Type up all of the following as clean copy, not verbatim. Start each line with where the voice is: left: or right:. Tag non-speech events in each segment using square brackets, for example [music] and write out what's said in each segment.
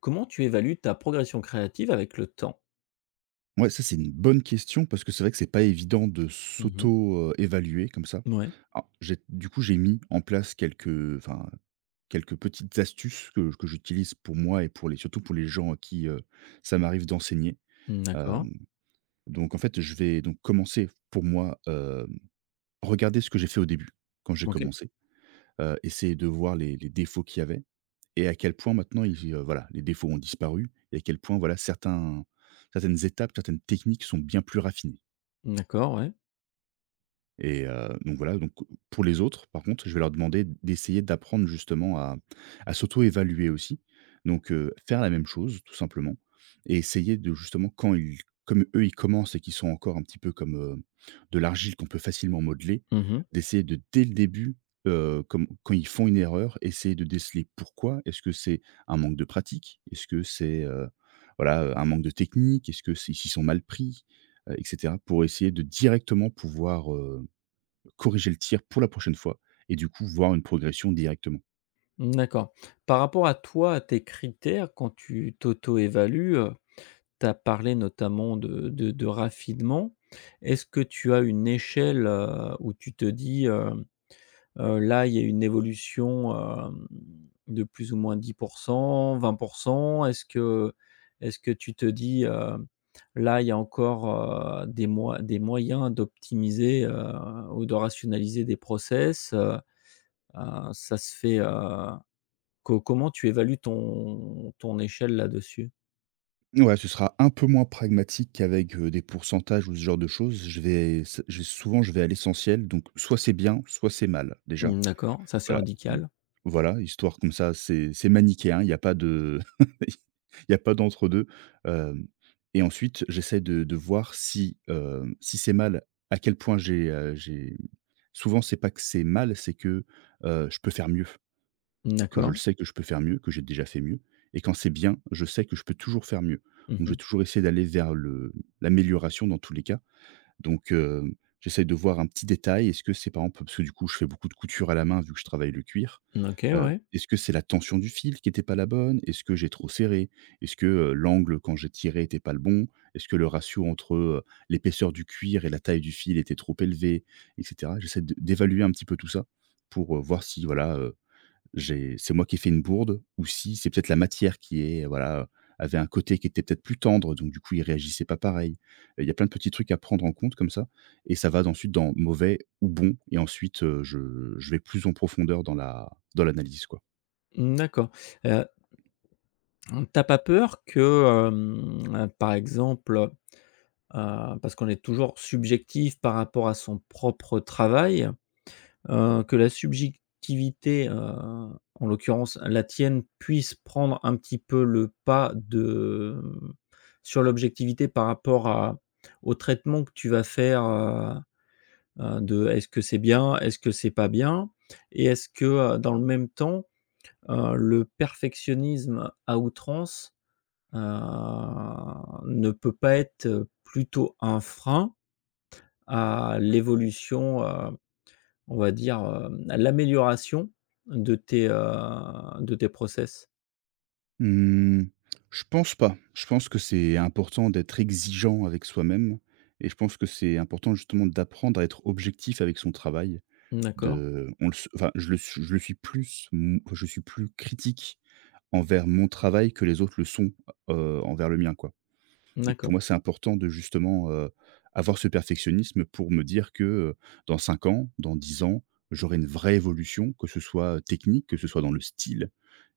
left: Comment tu évalues ta progression créative avec le temps?
right: Ouais, ça, c'est une bonne question parce que c'est vrai que c'est pas évident de
left: Mmh mh.
right: s'auto, évaluer comme ça. Alors, j'ai du coup, j'ai mis en place quelques enfin, quelques petites astuces que j'utilise pour moi et pour les surtout pour les gens à qui, ça m'arrive d'enseigner.
left: D'accord.
right: Hem, donc en fait, je vais donc commencer pour moi, regarder ce que j'ai fait au début, quand j'ai
left: OK.
right: commencé, essayer de voir les défauts qu'il y avait et à quel point maintenant ils, voilà, les défauts ont disparu et à quel point, voilà, certains certaines étapes, certaines techniques sont bien plus raffinées.
left: D'accord, ouais.
right: Et donc voilà, donc pour les autres, par contre, je vais leur demander d'essayer d'apprendre justement à s'auto-évaluer aussi. Donc faire la même chose tout simplement et essayer de justement quand ils comme eux, ils commencent et qu'ils sont encore un petit peu comme, de l'argile qu'on peut facilement modeler,
left: Mmh,
right: d'essayer de dès le début, comme quand ils font une erreur, essayer de déceler pourquoi. Est-ce que c'est un manque de pratique? Est-ce que c'est, voilà, un manque de technique? Est-ce que c'est ils s'y sont mal pris? Et cetera. Pour essayer de directement pouvoir corriger le tir pour la prochaine fois et du coup, voir une progression directement.
left: d'accord. Par rapport à toi, à tes critères, quand tu t'auto-évalues, tu as parlé notamment de raffinement. Est-ce que tu as une échelle, où tu te dis, là, il y a une évolution, hem, de plus ou moins 10%, 20%. Est-ce que tu te dis: «Là, il y a encore, des moyens d'optimiser, ou de rationaliser des process», ça se fait, co comment tu évalues ton échelle là-dessus?
right: Ouais, ce sera un peu moins pragmatique qu'avec, des pourcentages ou ce genre de choses. Je souvent, je vais à l'essentiel, donc soit c'est bien, soit c'est mal, déjà.
left: Mmh, d'accord, ça c'est
right: Voilà, mmh,
left: radical.
right: voilà, histoire comme ça, c'est manichéen, hein, il y a pas de [laughs] il y a pas d'entre-deux, hem et ensuite, j'essaie de voir si c'est mal, à quel point j'ai souvent, c'est pas que c'est mal, c'est que, je peux faire mieux.
left: Mmh,
right: Que je le
left: d'accord.
right: sais que je peux faire mieux, que j'ai déjà fait mieux. Et quand c'est bien, je sais que je peux toujours faire mieux. Donc, je vais
left: Mmh,
right: toujours essayer d'aller vers le l'amélioration dans tous les cas. Donc, j'essaye de voir un petit détail. Est-ce que c'est par exemple parce que du coup, je fais beaucoup de couture à la main vu que je travaille le cuir.
left: OK,
right: Heu,
left: ouais.
right: est-ce que c'est la tension du fil qui n'était pas la bonne? Est-ce que j'ai trop serré? Est-ce que, l'angle quand j'ai tiré n'était pas le bon? Est-ce que le ratio entre, l'épaisseur du cuir et la taille du fil était trop élevé? Et cetera. J'essaie de d'évaluer un petit peu tout ça pour, voir si voilà, j'ai c'est moi qui ai fait une bourde ou si c'est peut-être la matière qui est, voilà, avait un côté qui était peut-être plus tendre, donc du coup, il réagissait pas pareil. Il y a plein de petits trucs à prendre en compte comme ça et ça va ensuite dans mauvais ou bon et ensuite, je vais plus en profondeur dans l'analyse, quoi.
left: Mmh, d'accord. Heu, tu pas peur que, par exemple. Parce qu'on est toujours subjectif par rapport à son propre travail, que la subjectivité, en l'occurrence la tienne, puisse prendre un petit peu le pas de, sur l'objectivité par rapport à au traitement que tu vas faire, de est-ce que c'est bien? Est-ce que c'est pas bien? Et est-ce que, dans le même temps, le perfectionnisme à outrance, heu, ne peut pas être, plutôt un frein? À l'évolution, on va dire, à l'amélioration de tes, de tes process.
right: Mmh, je pense pas. Je pense que c'est important d'être exigeant avec soi-même et je pense que c'est important justement d'apprendre à être objectif avec son travail.
left: D'accord,
right: De on le s enfin, je le su je le suis plus, je suis plus critique envers mon travail que les autres le sont, envers le mien, quoi. Donc pour moi,
left: d'accord.
right: c'est important de justement, avoir ce perfectionnisme pour me dire que, dans 5 ans, dans 10 ans, j'aurai une vraie évolution, que ce soit technique, que ce soit dans le style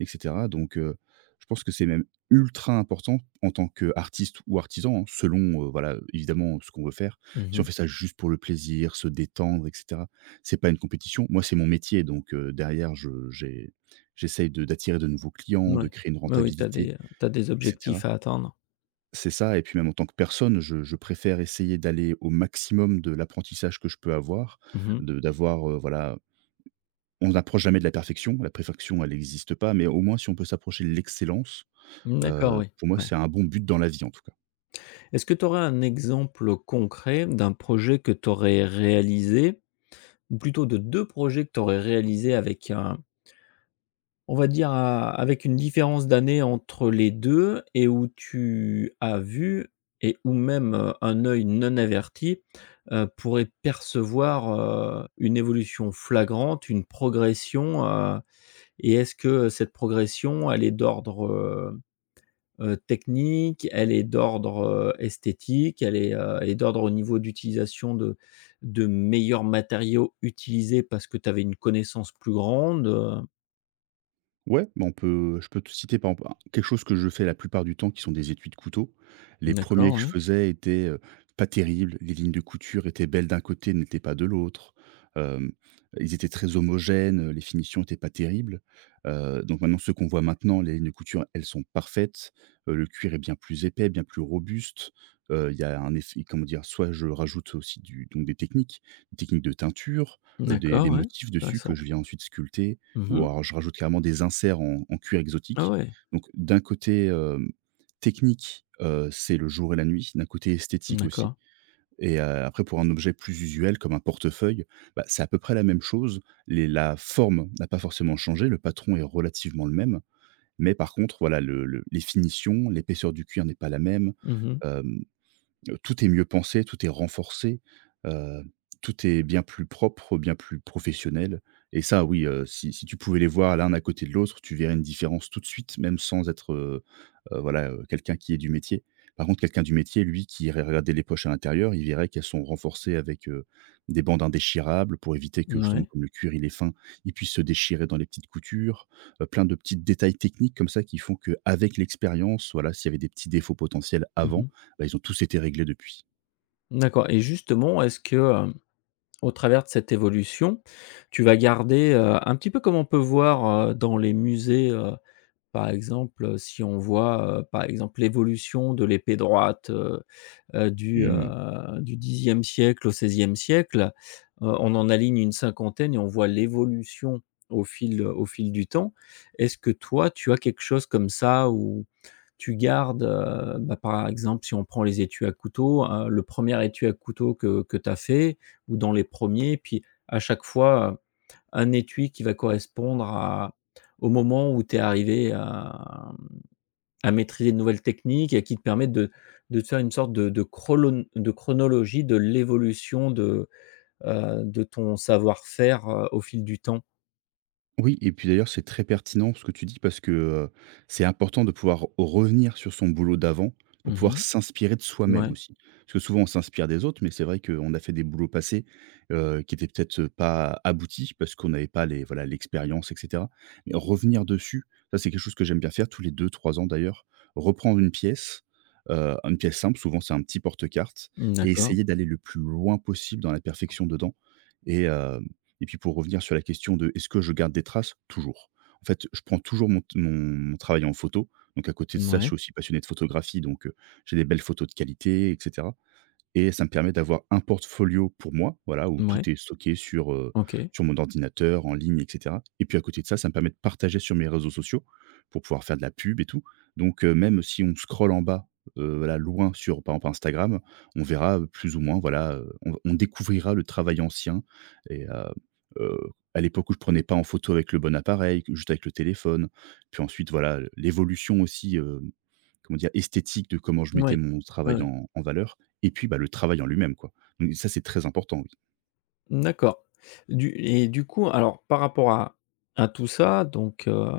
right: et cetera. Donc, je pense que c'est même ultra important en tant qu'artiste ou artisan, hein, selon, voilà, évidemment, ce qu'on veut faire.
left: Mmh
right: Si on
left: mh.
right: fait ça juste pour le plaisir, se détendre et cetera, c'est pas une compétition. Moi, c'est mon métier donc, derrière je j'ai j'essaye de d'attirer de nouveaux clients, de
left: Ouais.
right: créer une
left: Oui, oui,
right: rentabilité
left: t'as des
right: etc.
left: objectifs à atteindre.
right: C'est ça et puis même en tant que personne, je préfère essayer d'aller au maximum de l'apprentissage que je peux avoir,
left: Mmh.
right: de d'avoir, voilà, on n'approche jamais de la perfection. La perfection, elle n'existe pas, mais au moins si on peut s'approcher de l'excellence,
left: D'accord, oui.
right: pour moi,
left: Ouais.
right: c'est un bon but dans la vie, en tout cas.
left: Est-ce que tu aurais un exemple concret d'un projet que tu aurais réalisé ou plutôt de 2 projets que tu aurais réalisés avec un. On va dire, à avec une différence d'année entre les 2 et où tu as vu et où même, un œil non averti, pourrait percevoir, une évolution flagrante, une progression, et est-ce que cette progression, elle est d'ordre, technique? Elle est d'ordre, esthétique? Elle est d'ordre au niveau d'utilisation de meilleurs matériaux utilisés parce que tu avais une connaissance plus grande?
right: Ouais, bah, on peut je peux te citer par exemple, un quelque chose que je fais la plupart du temps qui sont des étuis de couteaux. Les premiers
left: D'accord,
right: que je
left: oui.
right: faisais étaient, pas terribles, les lignes de couture étaient belles d'un côté, n'étaient pas de l'autre. Hem, ils étaient très homogènes, les finitions étaient pas terribles. Donc maintenant ceux qu'on voit maintenant, les lignes de couture, elles sont parfaites. Le cuir est bien plus épais, bien plus robuste. Il y a un effet comment dire? Soit je rajoute aussi du donc des techniques de teinture, des
left: D'accord, ouais,
right: motifs dessus que
left: intéressant.
right: je viens ensuite sculpter ou
left: Mmh.
right: alors je rajoute carrément des inserts en cuir
left: Ah
right: exotique.
left: ouais,
right: Donc d'un côté, technique, c'est le jour et la nuit, d'un côté esthétique aussi
left: d'accord.
right: et après pour un objet plus usuel comme un portefeuille, bah, c'est à peu près la même chose. Les la forme n'a pas forcément changé, le patron est relativement le même, mais par contre, voilà, le les finitions, l'épaisseur du cuir n'est pas la même.
left: Mmh mh.
right: Hem Tout est mieux pensé, tout est renforcé, heu, tout est bien plus propre, bien plus professionnel et ça oui, si tu pouvais les voir l'un à côté de l'autre, tu verrais une différence tout de suite, même sans être, voilà, quelqu'un qui est du métier. Par contre, quelqu'un du métier, lui, qui irait regarder les poches à l'intérieur, il verrait qu'elles sont renforcées avec, des bandes indéchirables pour éviter que justement,
left: Mouais.
right: comme le cuir il est fin, il puisse se déchirer dans les petites coutures, plein de petits détails techniques comme ça qui font que, avec l'expérience, voilà, s'il y avait des petits défauts potentiels avant,
left: Mmh.
right: bah, ils ont tous été réglés depuis.
left: D'accord et justement, est-ce que, au travers de cette évolution, tu vas garder, un petit peu comme on peut voir, dans les musées, par exemple, si on voit, par exemple, l'évolution de l'épée droite, du, heu,
right: Mmh.
left: du 10e siècle au 16e siècle, on en aligne une cinquantaine et on voit l'évolution au fil du temps. Est-ce que toi, tu as quelque chose comme ça? Ou tu gardes, bah, par exemple, si on prend les étuis à couteau, le premier étui à couteau que tu as fait ou dans les premiers, puis à chaque fois, un étui qui va correspondre à au moment où tu es arrivé à maîtriser de nouvelles techniques et qui te permettent de te faire une sorte de chrolone de chronologie de l'évolution de ton savoir-faire, au fil du temps.
right: Oui et puis d'ailleurs, c'est très pertinent ce que tu dis parce que, c'est important de pouvoir revenir sur son boulot d'avant pour
left: Mmh
right: pouvoir
left: mh.
right: s'inspirer de soi-même aussi. Parce que souvent on s'inspire des autres, mais c'est vrai qu'on a fait des boulots passés, qui étaient peut-être, pas aboutis parce qu'on n'avait pas les voilà, l'expérience et cetera. Mais revenir dessus, ça c'est quelque chose que j'aime bien faire tous les deux trois ans d'ailleurs, reprendre une pièce simple, souvent c'est un petit porte-cartes
left: Mmh,
right: et
left: d'accord.
right: essayer d'aller le plus loin possible dans la perfection dedans. et Et puis, pour revenir sur la question de est-ce que je garde des traces? Toujours. En fait, je prends toujours mon travail en photo. Donc à côté de ça, je
left: Ouais.
right: suis aussi passionné de photographie, donc j'ai des belles photos de qualité et cetera et ça me permet d'avoir un portfolio pour moi, voilà, où
left: Ouais.
right: tout est stocké sur, heu,
left: OK.
right: sur mon ordinateur, en ligne et cetera et puis à côté de ça, ça me permet de partager sur mes réseaux sociaux pour pouvoir faire de la pub et tout donc même si on scrolle en bas, voilà, loin sur par exemple Instagram, on verra plus ou moins, voilà, on découvrira le travail ancien et heu, à l'époque où je prenais pas en photo avec le bon appareil, juste avec le téléphone. Puis ensuite, voilà, l'évolution aussi, comment dire? Esthétique de comment je mettais mon
left: Ouais,
right: travail
left: ouais.
right: en valeur et puis, bah, le travail en lui-même, quoi. Donc ça, c'est très important, oui.
left: D'accord. Du coup, alors par rapport à tout ça, donc heu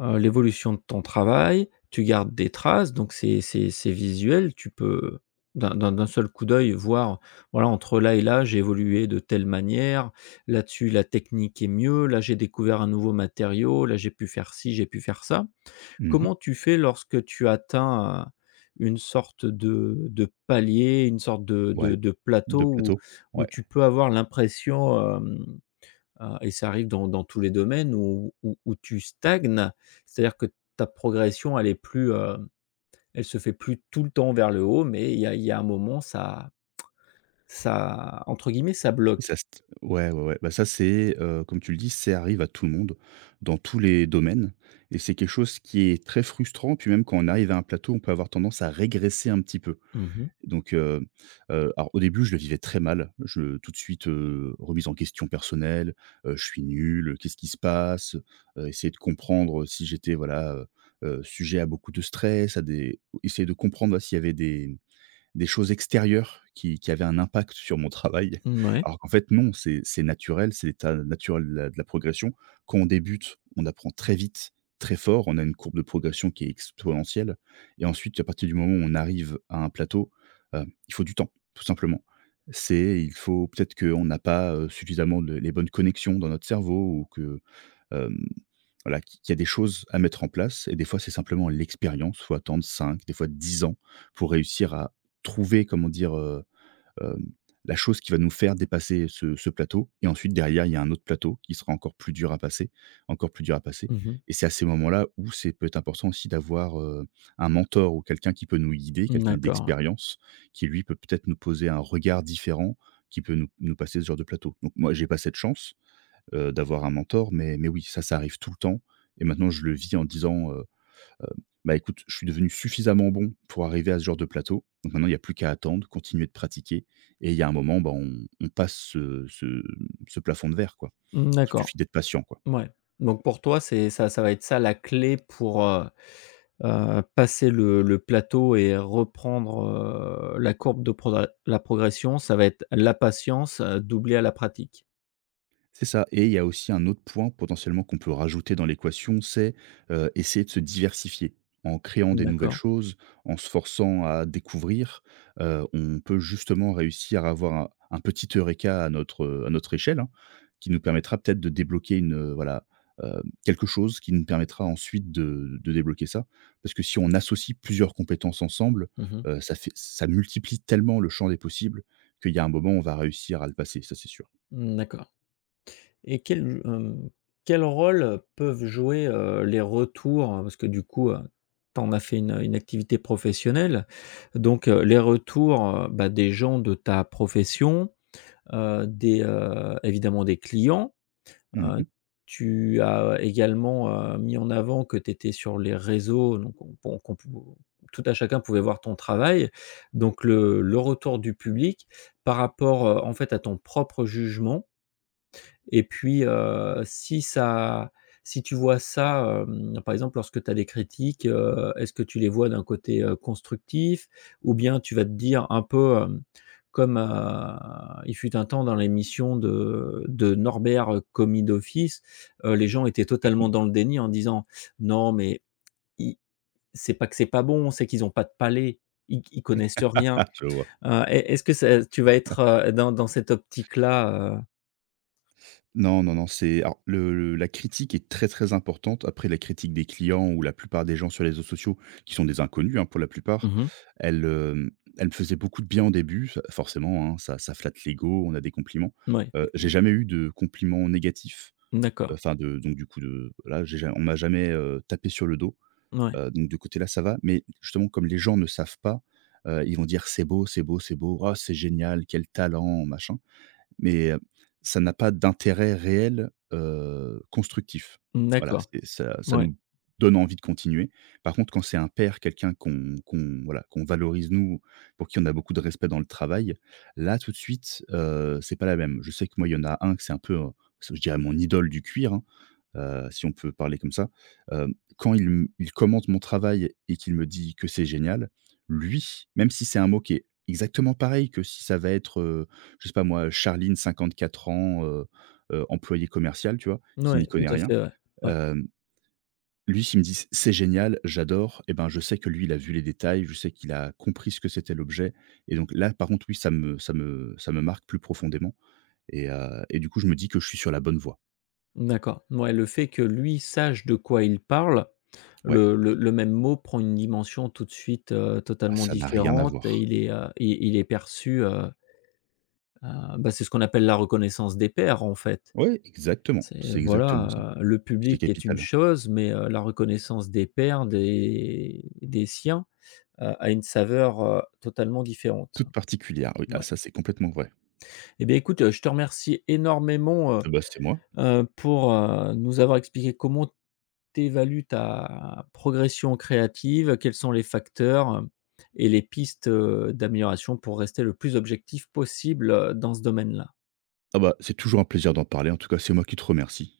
left: heu, l'évolution de ton travail, tu gardes des traces, donc c'est visuel. Tu peux d'un seul coup d'œil voir, voilà, entre là et là, j'ai évolué de telle manière. Là-dessus, la technique est mieux. Là, j'ai découvert un nouveau matériau. Là, j'ai pu faire ci, j'ai pu faire ça.
right: Mmh mh.
left: Comment tu fais lorsque tu atteins, une sorte de palier, une sorte de
right: Ouais, de
left: plateau
right: plateau.
left: où
right: Ouais,
left: tu peux avoir l'impression, et ça arrive dans tous les domaines où tu stagnes? C'est-à-dire que ta progression elle est plus, elle se fait plus tout le temps vers le haut, mais il y a un moment ça entre guillemets «ça
right: ça
left: bloque».
right: st ouais, ouais, ouais. Bah, ça, c'est, comme tu le dis, c'est arrive à tout le monde, dans tous les domaines et c'est quelque chose qui est très frustrant. Puis même quand on arrive à un plateau, on peut avoir tendance à régresser un petit peu.
left: Mmh mh.
right: Donc, alors au début, je le vivais très mal. Je tout de suite, remise en question personnelle, je suis nul, qu'est-ce qui se passe? Essayer de comprendre si j'étais voilà, sujet à beaucoup de stress, à des essayer de comprendre s'il y avait des choses extérieures qui avaient un impact sur mon travail. [laughs]
left: Mouais.
right: Alors qu'en fait non, c'est naturel, c'est l'état naturel de la progression. Quand on débute, on apprend très vite, très fort, on a une courbe de progression qui est exponentielle et ensuite à partir du moment où on arrive à un plateau, il faut du temps, tout simplement. C'est il faut peut-être qu'on n'a pas, suffisamment de les bonnes connexions dans notre cerveau ou Hem, voilà, qu'il y a des choses à mettre en place et des fois, c'est simplement l'expérience. Il faut attendre 5, des fois 10 ans pour réussir à trouver, comment dire? Hem, la chose qui va nous faire dépasser ce plateau, et ensuite derrière, il y a un autre plateau qui sera encore plus dur à passer, encore plus dur à passer
left: Mmh.
right: et c'est à ces moments-là où c'est peut être important aussi d'avoir, un mentor ou quelqu'un qui peut nous guider, quelqu'un
left: D'accord.
right: d'expérience qui, lui, peut peut-être nous poser un regard différent, qui peut nous passer ce genre de plateau. Donc moi, j'ai pas cette chance, d'avoir un mentor, mais oui, ça arrive tout le temps, et maintenant je le vis en disant, heu: «Bah, écoute, je suis devenu suffisamment bon pour arriver à ce genre de plateau, donc maintenant il n'y a plus qu'à attendre, continuer de pratiquer, et il y a un moment, bah, on passe ce ce plafond de verre, quoi.
left: Mmh,
right: Il
left: d'accord.
right: suffit d'être patient, quoi».
left: Ouais, donc pour toi, c'est ça, ça va être ça la clé pour, passer le plateau et reprendre, la courbe de progr la progression, ça va être la patience, doublée à la pratique?
right: C'est ça, et il y a aussi un autre point potentiellement qu'on peut rajouter dans l'équation, c'est, essayer de se diversifier. En créant des nouvelles
left: D'accord.
right: choses, en se forçant à découvrir, on peut justement réussir à avoir un petit eureka à notre échelle, hein, qui nous permettra peut-être de débloquer quelque chose qui nous permettra ensuite de débloquer ça. Parce que si on associe plusieurs compétences ensemble,
left: Mmh.
right: ça multiplie tellement le champ des possibles qu'il y a un moment, on va réussir à le passer, ça c'est sûr.
left: D'accord et quel rôle peuvent jouer, les retours? Parce que du coup, tu en as fait une activité professionnelle, donc les retours, bah, des gens de ta profession, des, évidemment des clients.
right: Mmh
left: Heu,
right: mh.
left: Tu as également, mis en avant que tu étais sur les réseaux, donc on qu'on qu'on pou tout à chacun pouvait voir ton travail, donc le retour du public par rapport, en fait, à ton propre jugement, et puis, si tu vois ça, par exemple, lorsque tu as des critiques, est-ce que tu les vois d'un côté, constructif? Ou bien tu vas te dire un peu, comme, il fut un temps dans l'émission de Norbert, commis d'office, les gens étaient totalement
right: [laughs]
left: dans le déni en disant: «Non mais i c'est pas que c'est pas bon, c'est qu'ils ont pas de palais, ils connaissent rien».
right: Je vois.
left: Est-ce que ça tu vas être, dans cette optique-là?
right: Non, non, non, c'est alors le la critique est très, très importante. Après la critique des clients ou la plupart des gens sur les réseaux sociaux qui sont des inconnus, hein, pour la plupart,
left: Mmh.
right: elle, hem, elle me faisait beaucoup de bien au début, ça forcément, hein, ça flatte l'ego, on a des compliments.
left: Ouais,
right: J'ai
left: effectivement.
right: jamais eu de compliments négatifs,
left: D'accord.
right: enfin de donc du coup de voilà, j'ai ja on m'a jamais, tapé sur le dos,
left: Ouais,
right: donc de côté là, ça va. Mais justement, comme les gens ne savent pas, ils vont dire: «C'est beau, c'est beau, c'est beau. Oh, c'est génial, quel talent!», machin. Mais, ça n'a pas d'intérêt réel, constructif. Voilà,
left: d'accord.
right: c'est ça
left: Ouais.
right: nous donne envie de continuer. Par contre, quand c'est un père, quelqu'un qu'on voilà, qu'on valorise nous, pour qui on a beaucoup de respect dans le travail, là, tout de suite, c'est pas la même. Je sais que moi, il y en a un que c'est un peu, je dirais mon idole du cuir, hein, si on peut parler comme ça. Quand il commente mon travail et qu'il me dit que c'est génial, lui, même si c'est un mot qui est exactement pareil que si ça va être, je sais pas moi, Charline, 54 ans, employée commerciale, tu vois? Qui n'y
left: Ouais, tout
right: connaît
left: à
right: rien.
left: fait, ouais. Ouais.
right: Hem, Lui, s'il me dit: c'est génial, j'adore», et ben, je sais que lui, il a vu les détails, je sais qu'il a compris ce que c'était l'objet, et donc là, par contre, oui, ça me ça me marque plus profondément et du coup, je me dis que je suis sur la bonne voie.
left: D'accord. Mouais, le fait que lui sache de quoi il parle,
right: Ouais.
left: le même mot prend une dimension tout de suite,
right: Ah,
left: totalement
right: ça n'a rien à
left: différente et
right: voir.
left: il est, il est perçu, bah, c'est ce qu'on appelle la reconnaissance des pairs, en fait.
right: Ouais, exactement,
left: C'est
right: c'est exactement ça.
left: voilà, le
right: C'est
left: public est une
right: capital.
left: chose, mais la reconnaissance des pairs, des siens, a une saveur, totalement différente.
right: Toute particulière, oui, ah
left: Ouais.
right: ça, c'est complètement vrai.
left: Eh bien, écoute, je te remercie énormément,
right: Ah bah, c'était moi.
left: pour, nous avoir expliqué comment tu évalues ta progression créative, quels sont les facteurs, et les pistes, d'amélioration pour rester le plus objectif possible, dans ce domaine-là.
right: Ah bah, c'est toujours un plaisir d'en parler, en tout cas, c'est moi qui te remercie.